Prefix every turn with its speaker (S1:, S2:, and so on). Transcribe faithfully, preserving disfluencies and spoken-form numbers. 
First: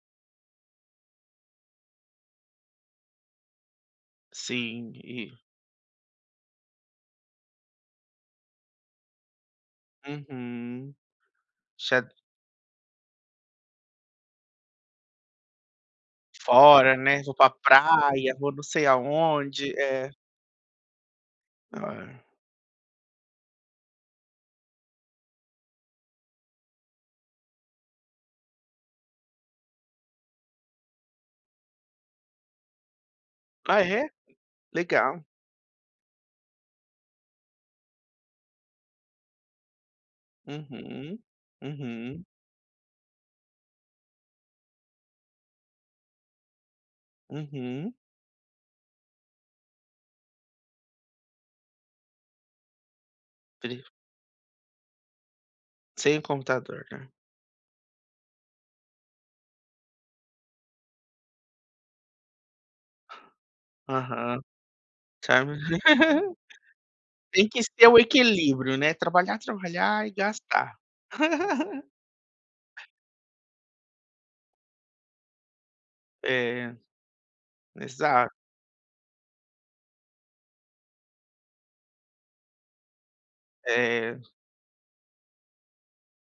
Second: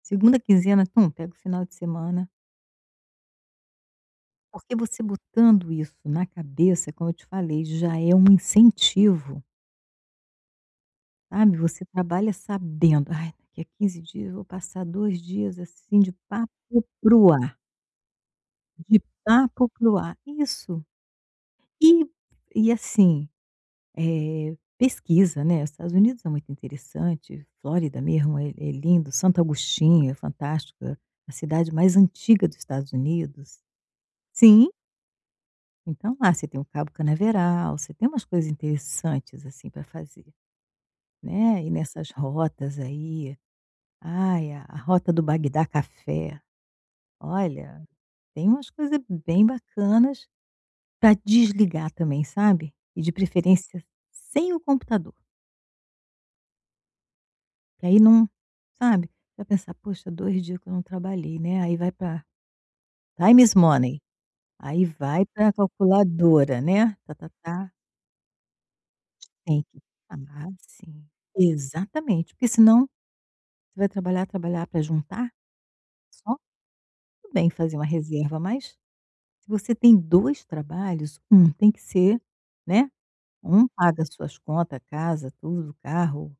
S1: Segunda quinzena, tum, pega o final de semana Porque,
S2: Sim,
S1: você
S2: entendi.
S1: botando isso na cabeça é como eu te falei, já é um incentivo.
S2: Uhum.
S1: Sabe, você
S2: Você é
S1: trabalha sabendo: "Ai, daqui a quinze dias, eu vou passar dois dias, assim, de papo
S2: Fora,
S1: para
S2: né.
S1: o
S2: "Vou pra
S1: ar".
S2: praia, vou não sei
S1: De papo
S2: aonde".
S1: para o
S2: É.
S1: ar. Isso. E
S2: Ah.
S1: e, assim, eh, pesquisa, né, Estados Unidos é muito interessante, Flórida mesmo é é lindo, Santo Augustinho é fantástica, a cidade mais antiga do Estados Unidos.
S2: Ah, é?
S1: Sim.
S2: Legal.
S1: Então lá, você tem o cabo Canaveral, você tem umas coisas interessantes, assim, pra fazer,
S2: Uhum.
S1: né, ir nessas
S2: Uhum.
S1: rotas aí. Ai, a a rota do Bagdá Café, olha,
S2: Uhum.
S1: tem umas coisa bem bacanas pra desligar também, sabe. E de
S2: Tri
S1: preferência sem o computador.
S2: Sem o computador, né.
S1: Porque aí não sabe, você vai pensar: "Poxa, dois dias que eu não trabalhei, né". Aí vai pra time is money.
S2: Aham.
S1: Aí vai
S2: Tá
S1: pra
S2: m
S1: calculadora, né,
S2: Tem que
S1: ta-ta-ta.
S2: ser o equilíbrio, né, trabalhar,
S1: Tem que
S2: trabalhar e
S1: ah,
S2: gastar.
S1: sim. Exatamente. Porque senão você vai trabalhar, trabalhar, pra juntar só?
S2: É.
S1: Tudo bem fazer uma
S2: Exa
S1: reserva, mas se você tem dois trabalhos, um tem que ser né, um paga as
S2: É.
S1: suas conta, a casa, tudo, o carro